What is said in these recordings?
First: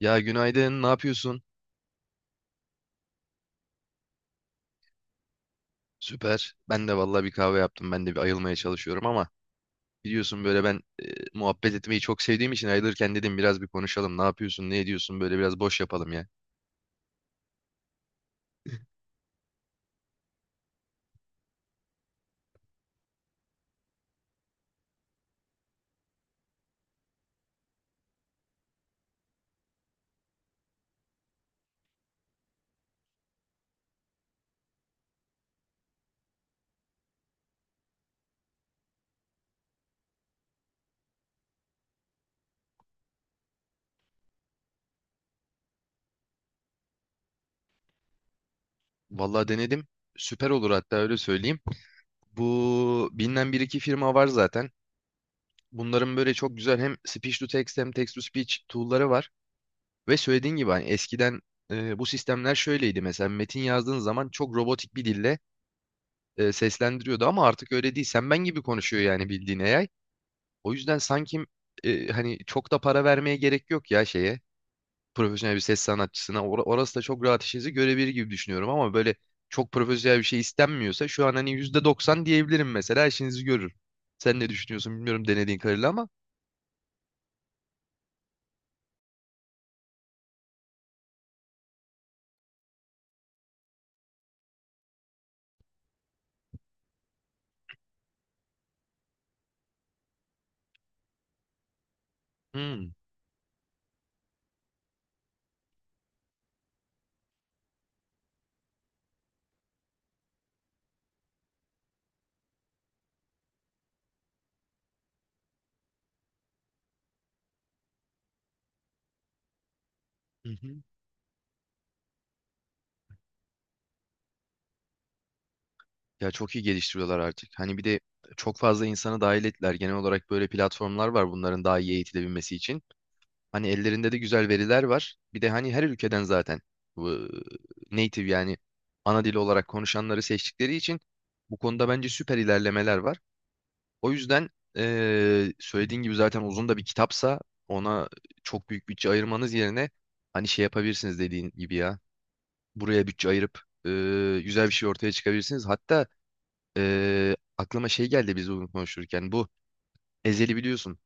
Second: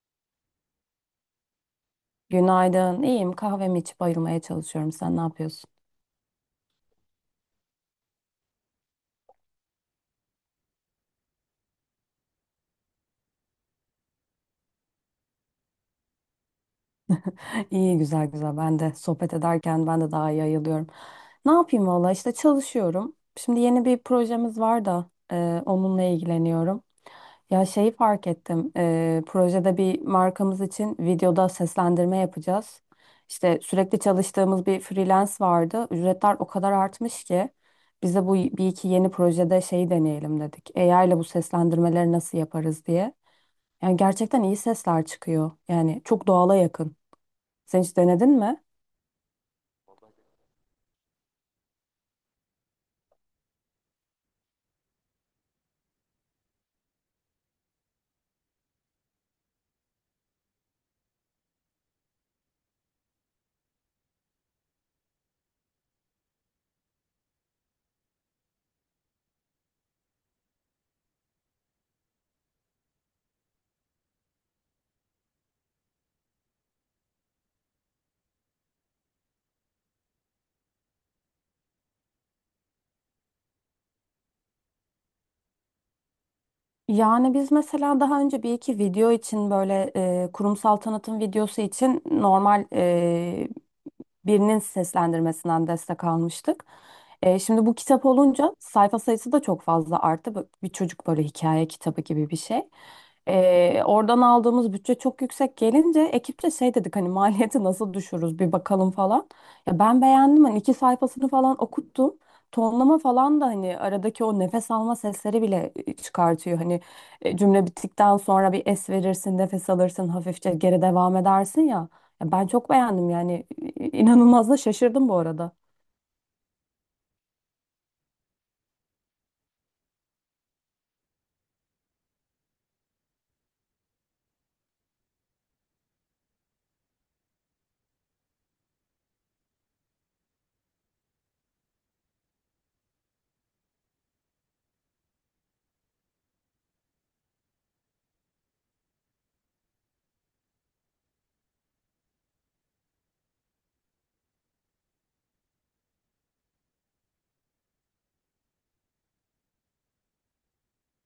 Ya günaydın, ne yapıyorsun? Günaydın. İyiyim. Kahvemi içip ayılmaya çalışıyorum. Sen ne yapıyorsun? Süper. Ben de vallahi bir kahve yaptım. Ben de bir ayılmaya çalışıyorum ama biliyorsun böyle ben muhabbet etmeyi çok sevdiğim için ayılırken dedim biraz bir konuşalım. Ne yapıyorsun, ne ediyorsun? Böyle biraz boş yapalım ya. İyi, güzel güzel. Ben de sohbet ederken ben de daha iyi ayılıyorum. Ne yapayım valla işte çalışıyorum. Şimdi yeni bir projemiz var da onunla ilgileniyorum. Ya şeyi fark ettim. Projede bir markamız için videoda seslendirme yapacağız. İşte sürekli çalıştığımız bir freelance vardı. Ücretler o kadar artmış ki biz de bu bir iki yeni projede şeyi deneyelim dedik. AI ile bu seslendirmeleri nasıl yaparız diye. Yani gerçekten iyi sesler çıkıyor. Yani çok doğala yakın. Sen hiç denedin mi? Vallahi denedim. Süper olur hatta öyle söyleyeyim. Bu bilinen bir iki firma var zaten. Bunların böyle çok güzel hem speech to text hem text to speech tool'ları var. Ve söylediğin gibi hani eskiden bu sistemler şöyleydi mesela metin yazdığın zaman çok robotik bir dille seslendiriyordu ama artık öyle değil. Sen ben gibi konuşuyor yani bildiğin AI. O yüzden sanki hani çok da para vermeye gerek yok ya şeye profesyonel bir ses sanatçısına. Orası da çok rahat işinizi görebilir gibi düşünüyorum ama böyle çok profesyonel bir şey istenmiyorsa şu an hani %90 diyebilirim mesela işinizi görür. Sen ne düşünüyorsun bilmiyorum denediğin kadarıyla ama. Yani biz mesela daha önce bir iki video için böyle kurumsal tanıtım videosu için normal birinin seslendirmesinden destek almıştık. Şimdi bu kitap olunca sayfa sayısı da çok fazla arttı. Bir çocuk böyle hikaye kitabı gibi bir şey. Hmm. Oradan aldığımız bütçe çok yüksek gelince ekipçe şey dedik hani maliyeti nasıl düşürürüz bir bakalım falan. Ya ben beğendim hani iki sayfasını falan okuttum. Tonlama falan da hani aradaki o nefes alma sesleri bile çıkartıyor. Hani cümle bittikten sonra bir es verirsin, nefes alırsın, hafifçe geri devam edersin ya. Ya ben çok beğendim yani inanılmaz da şaşırdım bu arada. Ya çok iyi geliştiriyorlar artık. Hani bir de çok fazla insanı dahil ettiler. Genel olarak böyle platformlar var bunların daha iyi eğitilebilmesi için. Hani ellerinde de güzel veriler var. Bir de hani her ülkeden zaten bu native yani ana dili olarak konuşanları seçtikleri için bu konuda bence süper ilerlemeler var. O yüzden söylediğin gibi zaten uzun da bir kitapsa ona çok büyük bütçe ayırmanız yerine hani şey yapabilirsiniz dediğin gibi ya. Buraya bütçe ayırıp güzel bir şey ortaya çıkabilirsiniz. Hatta aklıma şey geldi biz bunu konuşurken. Bu Ezhel'i biliyorsun.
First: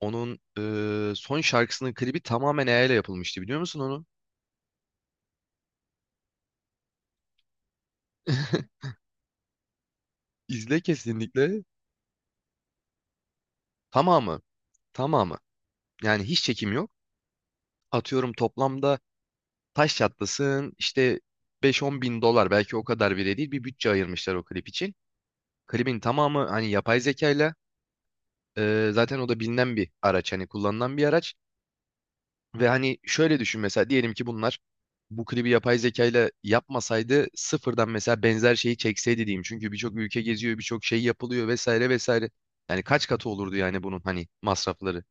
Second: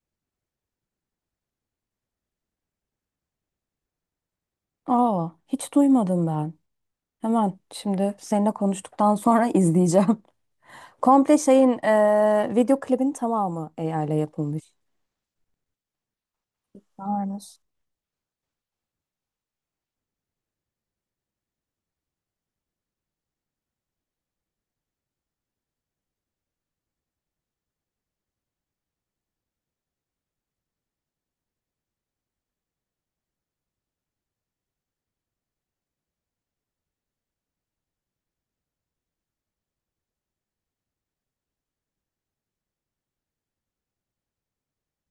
Onun son şarkısının klibi tamamen AI ile yapılmıştı. Biliyor musun onu? Aa, hiç duymadım ben. Hemen şimdi seninle konuştuktan sonra izleyeceğim. İzle Komple kesinlikle. şeyin video klibin tamamı AI ile Tamamı. yapılmış. Tamamı. Yani hiç çekim yok. Aynen. Atıyorum toplamda taş çatlasın işte 5-10 bin dolar belki o kadar bile değil bir bütçe ayırmışlar o klip için. Klibin tamamı hani yapay zekayla zaten o da bilinen bir araç hani kullanılan bir araç. Ve hani şöyle düşün mesela diyelim ki bunlar bu klibi yapay zeka ile yapmasaydı sıfırdan mesela benzer şeyi çekseydi diyeyim. Çünkü birçok ülke geziyor, birçok şey yapılıyor vesaire vesaire. Yani kaç katı olurdu yani bunun hani masrafları.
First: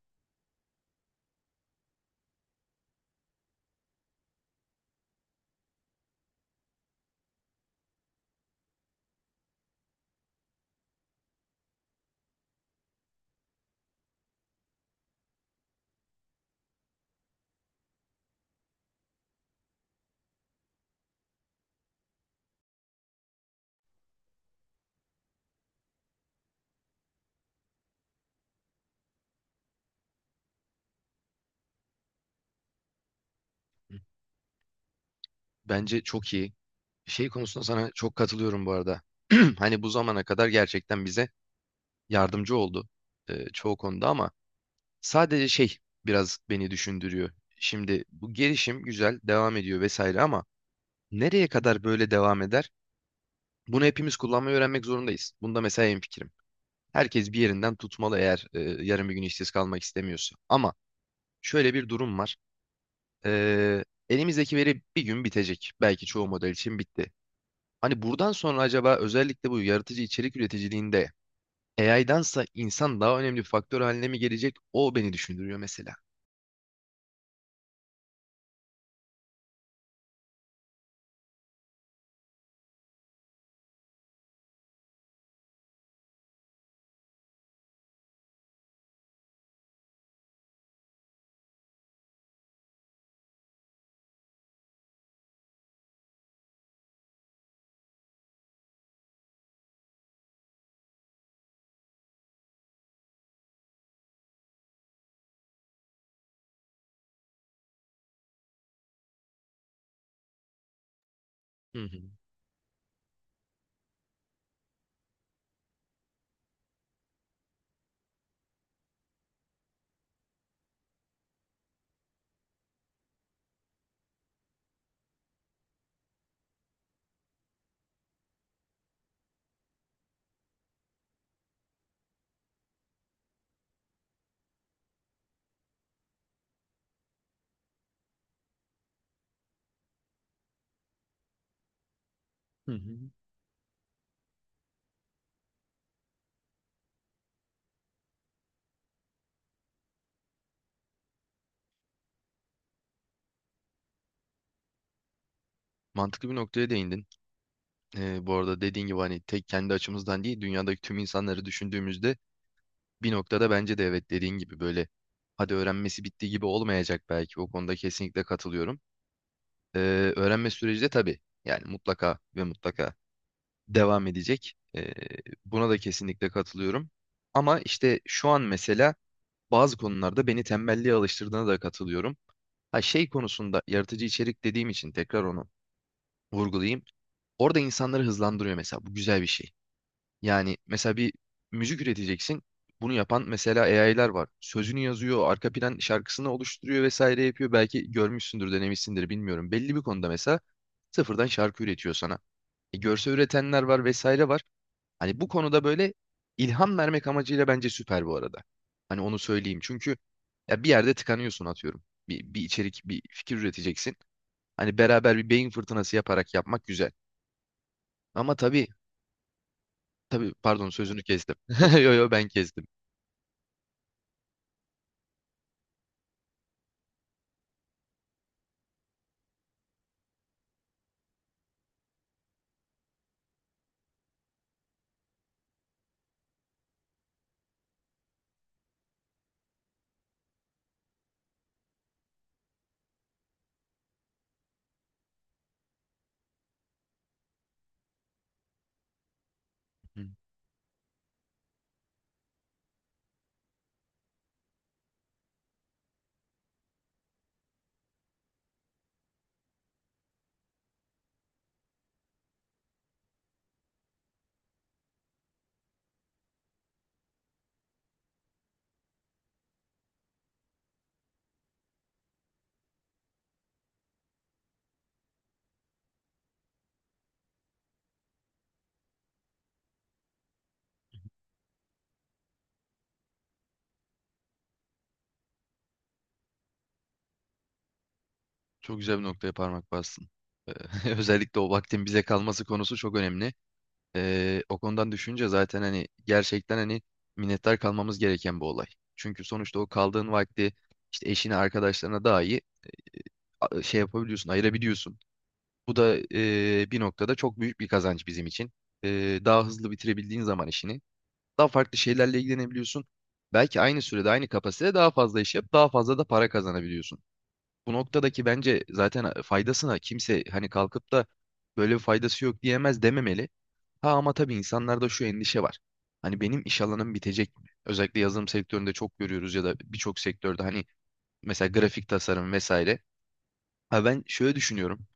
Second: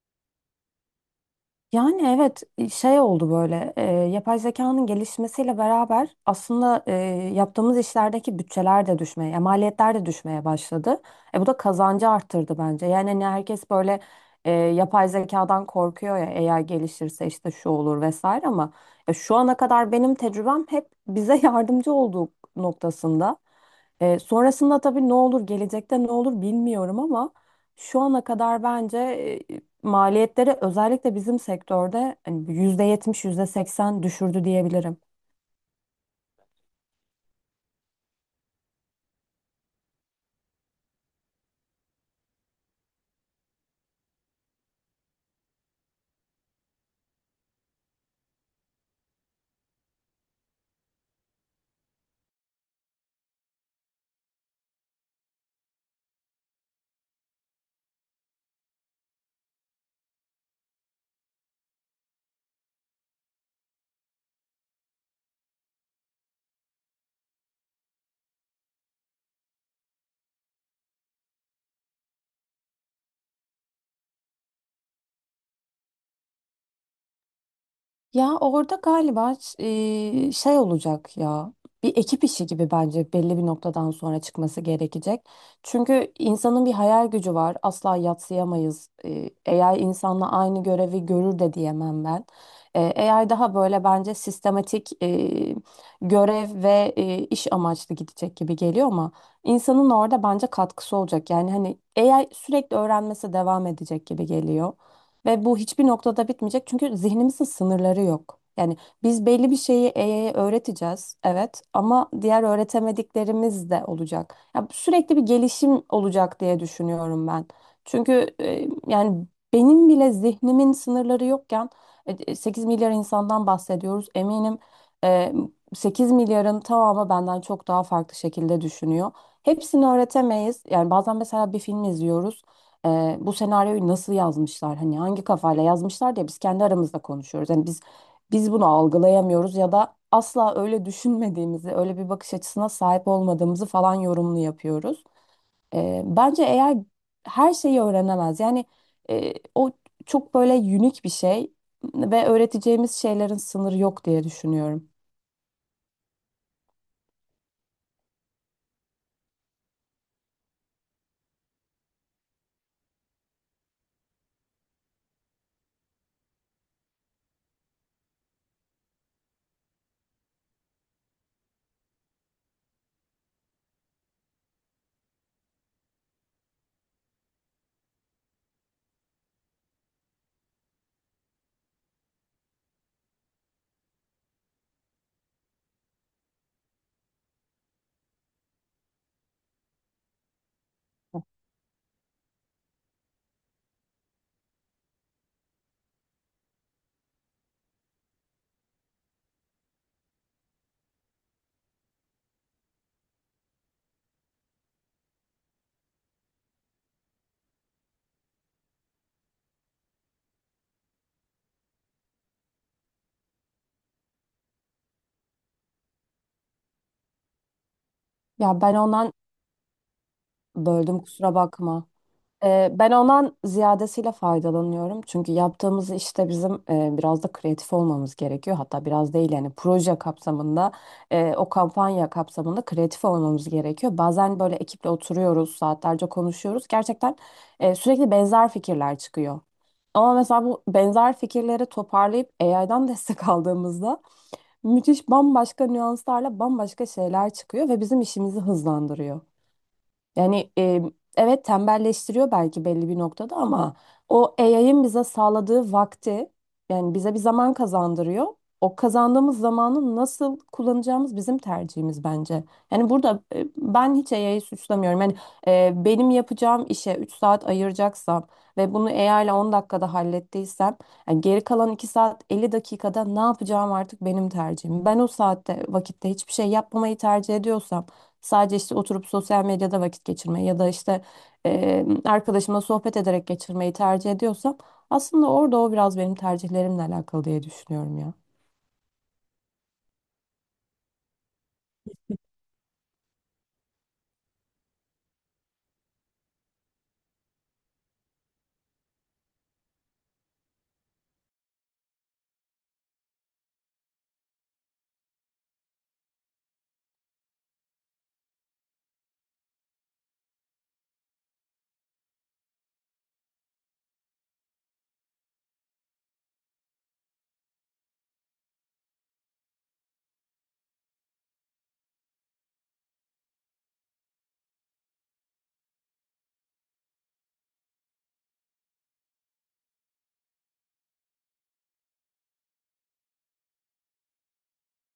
Yani evet, şey oldu böyle, yapay zekanın gelişmesiyle beraber aslında yaptığımız işlerdeki bütçeler de düşmeye, yani maliyetler de düşmeye başladı. Bu da kazancı arttırdı bence. Yani hani herkes böyle yapay zekadan korkuyor ya, eğer gelişirse işte şu olur vesaire, ama şu ana kadar benim tecrübem hep bize yardımcı olduğu noktasında. Sonrasında tabii ne olur, gelecekte ne olur bilmiyorum, ama şu ana kadar bence e, maliyetleri özellikle bizim sektörde hani %70, %80 düşürdü diyebilirim. Bence çok iyi. Şey konusunda sana çok katılıyorum bu arada. Hani bu zamana kadar gerçekten bize yardımcı oldu çoğu konuda ama sadece şey biraz beni düşündürüyor. Şimdi bu gelişim güzel devam ediyor vesaire ama nereye kadar böyle devam eder? Bunu hepimiz kullanmayı öğrenmek zorundayız. Bunda mesela hemfikirim. Herkes bir yerinden tutmalı eğer yarın bir gün işsiz kalmak istemiyorsa. Ama şöyle bir durum var. E, elimizdeki veri bir gün bitecek. Belki çoğu model için bitti. Hani buradan sonra acaba özellikle bu yaratıcı içerik üreticiliğinde AI'dansa insan daha önemli bir faktör haline mi gelecek? O beni düşündürüyor mesela. Ya orada galiba şey olacak ya. Bir ekip işi gibi bence belli bir noktadan sonra çıkması gerekecek. Çünkü insanın bir hayal gücü var. Asla yadsıyamayız. AI insanla aynı görevi görür de diyemem ben. AI daha böyle bence sistematik görev ve iş amaçlı gidecek gibi geliyor, ama insanın orada bence katkısı olacak. Yani hani AI sürekli öğrenmesi devam edecek gibi geliyor. Ve bu hiçbir noktada bitmeyecek çünkü zihnimizin sınırları yok. Yani biz belli bir şeyi AI'ye öğreteceğiz, evet, Hı hı. ama diğer öğretemediklerimiz de olacak. Ya sürekli bir gelişim olacak diye düşünüyorum ben. Çünkü yani benim bile zihnimin sınırları yokken 8 milyar insandan bahsediyoruz. Eminim e, 8 milyarın tamamı benden çok daha farklı şekilde düşünüyor. Hepsini öğretemeyiz. Yani bazen mesela bir film izliyoruz, e, bu senaryoyu nasıl yazmışlar, hani hangi kafayla yazmışlar diye biz kendi aramızda konuşuyoruz. Yani biz bunu algılayamıyoruz, ya da asla öyle düşünmediğimizi, öyle bir bakış açısına Hı hı. sahip olmadığımızı falan yorumlu yapıyoruz. Bence eğer her şeyi öğrenemez. Yani o çok böyle unik bir şey ve öğreteceğimiz şeylerin sınırı yok diye düşünüyorum. Mantıklı bir noktaya değindin. Bu arada dediğin gibi hani tek kendi açımızdan değil dünyadaki tüm insanları düşündüğümüzde bir noktada bence de evet dediğin gibi böyle hadi öğrenmesi bitti gibi olmayacak belki o konuda kesinlikle katılıyorum. Ee, öğrenme süreci de tabii yani mutlaka ve mutlaka devam edecek. Buna da kesinlikle katılıyorum. Ama işte şu an mesela bazı konularda beni tembelliğe alıştırdığına da katılıyorum. Ha şey konusunda yaratıcı içerik dediğim için tekrar onu vurgulayayım. Orada insanları hızlandırıyor mesela bu güzel bir şey. Yani mesela bir müzik üreteceksin. Bunu yapan mesela AI'lar var. Sözünü yazıyor, arka plan şarkısını oluşturuyor vesaire yapıyor. Belki görmüşsündür, denemişsindir bilmiyorum. Belli bir konuda mesela sıfırdan şarkı üretiyor sana. Görsel üretenler var vesaire var. Hani bu konuda böyle ilham vermek amacıyla bence süper bu arada. Hani onu söyleyeyim. Çünkü ya bir yerde tıkanıyorsun atıyorum. Bir içerik, bir fikir üreteceksin. Hani beraber bir beyin fırtınası yaparak yapmak güzel. Ama Ya tabii, ben ondan tabii pardon böldüm, sözünü kestim. kusura bakma. Yo yo ben kestim. Ben ondan ziyadesiyle faydalanıyorum. Çünkü yaptığımız işte bizim biraz da kreatif olmamız gerekiyor. Hatta biraz değil yani, proje kapsamında, o kampanya kapsamında kreatif olmamız gerekiyor. Bazen böyle ekiple oturuyoruz, saatlerce konuşuyoruz. Gerçekten sürekli benzer fikirler çıkıyor. Ama mesela bu benzer fikirleri toparlayıp AI'dan destek aldığımızda müthiş, bambaşka nüanslarla bambaşka şeyler çıkıyor ve bizim işimizi hızlandırıyor. Yani evet, tembelleştiriyor belki belli bir noktada, ama o AI'ın bize sağladığı vakti, yani bize bir zaman kazandırıyor. O kazandığımız zamanı nasıl kullanacağımız bizim tercihimiz bence. Yani burada ben hiç AI'yi suçlamıyorum. Yani benim yapacağım işe 3 saat ayıracaksam ve bunu AI ile 10 dakikada hallettiysem, yani geri kalan 2 saat 50 dakikada ne yapacağım artık benim tercihim. Ben o saatte vakitte hiçbir şey yapmamayı tercih ediyorsam, sadece işte oturup sosyal medyada vakit geçirmeyi ya da işte arkadaşıma sohbet ederek geçirmeyi tercih ediyorsam, aslında orada o biraz benim tercihlerimle alakalı diye düşünüyorum ya. Çok güzel bir noktaya parmak bastın. Ee, Özellikle o vaktin bize kalması konusu çok önemli. O konudan düşünce zaten hani gerçekten hani minnettar kalmamız gereken bir olay. Çünkü sonuçta o kaldığın vakti işte eşine, arkadaşlarına daha iyi şey yapabiliyorsun, ayırabiliyorsun. Bu da bir noktada çok büyük bir kazanç bizim için. Daha hızlı bitirebildiğin zaman işini, daha farklı şeylerle ilgilenebiliyorsun. Belki aynı sürede, aynı kapasitede daha fazla iş yap, daha fazla da para kazanabiliyorsun. Bu noktadaki bence zaten faydasına kimse hani kalkıp da böyle bir faydası yok diyemez dememeli. Ha ama tabii insanlarda şu endişe var. Hani benim iş alanım bitecek mi? Özellikle yazılım sektöründe çok görüyoruz ya da birçok sektörde hani mesela grafik tasarım vesaire. Ha ben şöyle düşünüyorum.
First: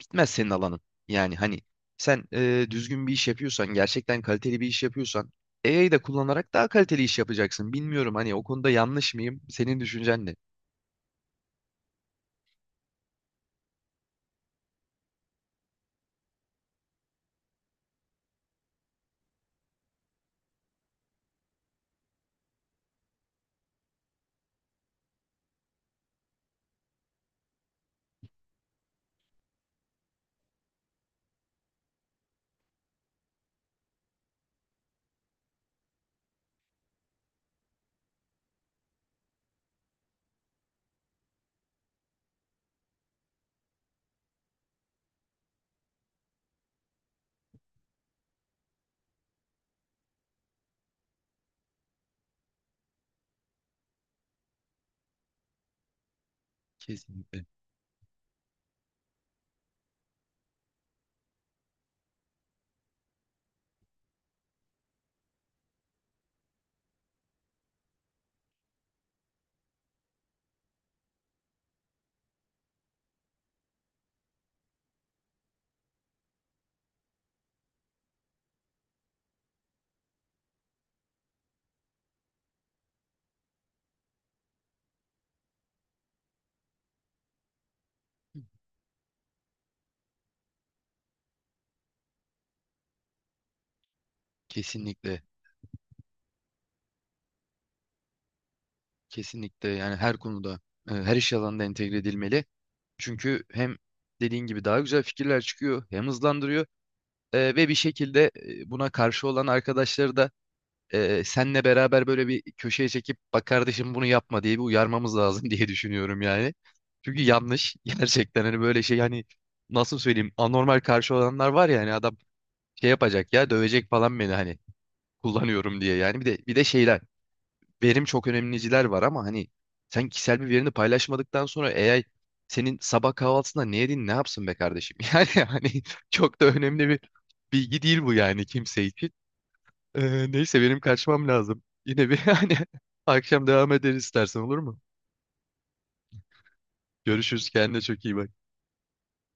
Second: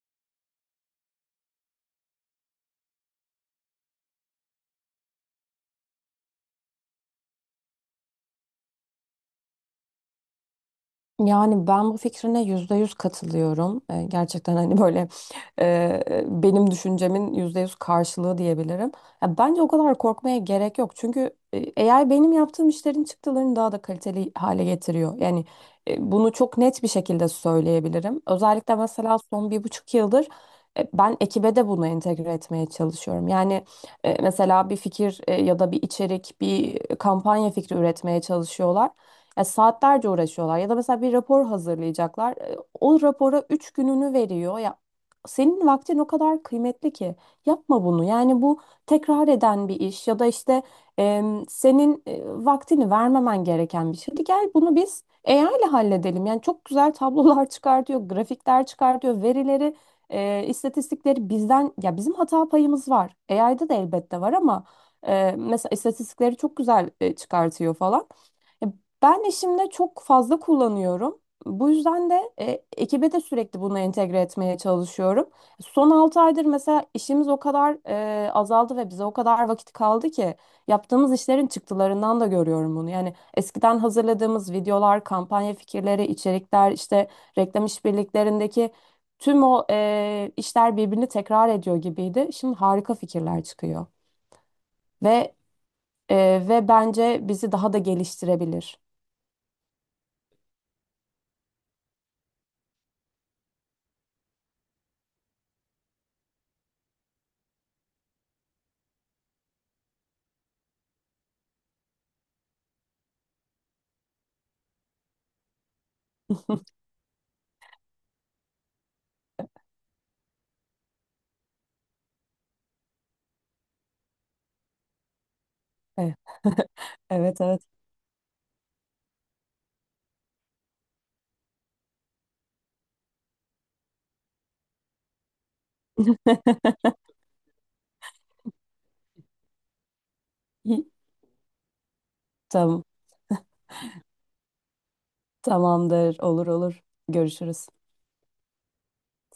Bitmez senin alanın. Yani hani sen düzgün bir iş yapıyorsan, gerçekten kaliteli bir iş yapıyorsan AI'yı da kullanarak daha kaliteli iş yapacaksın. Bilmiyorum hani o konuda yanlış mıyım? Senin düşüncen ne? Yani ben bu fikrine yüzde yüz katılıyorum. Gerçekten hani böyle benim düşüncemin yüzde yüz karşılığı diyebilirim. Ya bence o kadar korkmaya gerek yok. Çünkü AI benim yaptığım işlerin çıktılarını daha da kaliteli hale getiriyor. Yani bunu çok net bir şekilde söyleyebilirim. Özellikle mesela son bir buçuk yıldır ben ekibe de bunu entegre etmeye çalışıyorum. Yani mesela bir fikir, ya da bir içerik, bir kampanya fikri üretmeye çalışıyorlar. Ya saatlerce uğraşıyorlar ya da mesela bir rapor hazırlayacaklar. O rapora 3 gününü veriyor. Ya senin vaktin o kadar kıymetli ki yapma bunu. Yani bu tekrar eden bir iş ya da işte, senin vaktini vermemen gereken bir şey. Hadi gel bunu biz AI ile halledelim. Yani çok güzel Kesinlikle, tablolar çıkartıyor, grafikler çıkartıyor, verileri, istatistikleri bizden, ya bizim hata payımız var. AI'da da elbette var, ama mesela istatistikleri çok güzel çıkartıyor falan. Ya ben işimde çok fazla kullanıyorum. Bu yüzden de ekibe de sürekli bunu entegre etmeye çalışıyorum. Son 6 aydır mesela işimiz o kadar azaldı ve bize o kadar vakit kaldı ki yaptığımız işlerin çıktılarından da görüyorum bunu. Yani eskiden hazırladığımız videolar, kampanya fikirleri, içerikler, işte reklam işbirliklerindeki tüm o işler birbirini tekrar ediyor gibiydi. Şimdi harika fikirler çıkıyor kesinlikle. ve ve bence bizi daha da geliştirebilir. Kesinlikle yani her konuda her iş alanında entegre edilmeli. Çünkü hem dediğin gibi daha güzel fikirler çıkıyor hem hızlandırıyor ve bir şekilde buna karşı olan arkadaşları da senle beraber böyle bir köşeye çekip bak kardeşim bunu yapma diye bir uyarmamız lazım diye düşünüyorum yani. Çünkü yanlış gerçekten hani böyle şey hani nasıl söyleyeyim anormal karşı olanlar var ya hani adam şey yapacak ya dövecek falan beni hani kullanıyorum diye Evet, yani bir de şeyler evet, evet. verim çok önemliciler var ama hani sen kişisel bir verini paylaşmadıktan sonra AI senin sabah kahvaltısında ne yedin ne yapsın be kardeşim? Yani hani çok da önemli bir bilgi değil bu yani kimse için. Neyse benim kaçmam lazım. Yine bir hani Tamam, akşam devam ederiz istersen olur mu? tamamdır, olur olur. Görüşürüz Görüşürüz. kendine çok iyi bak.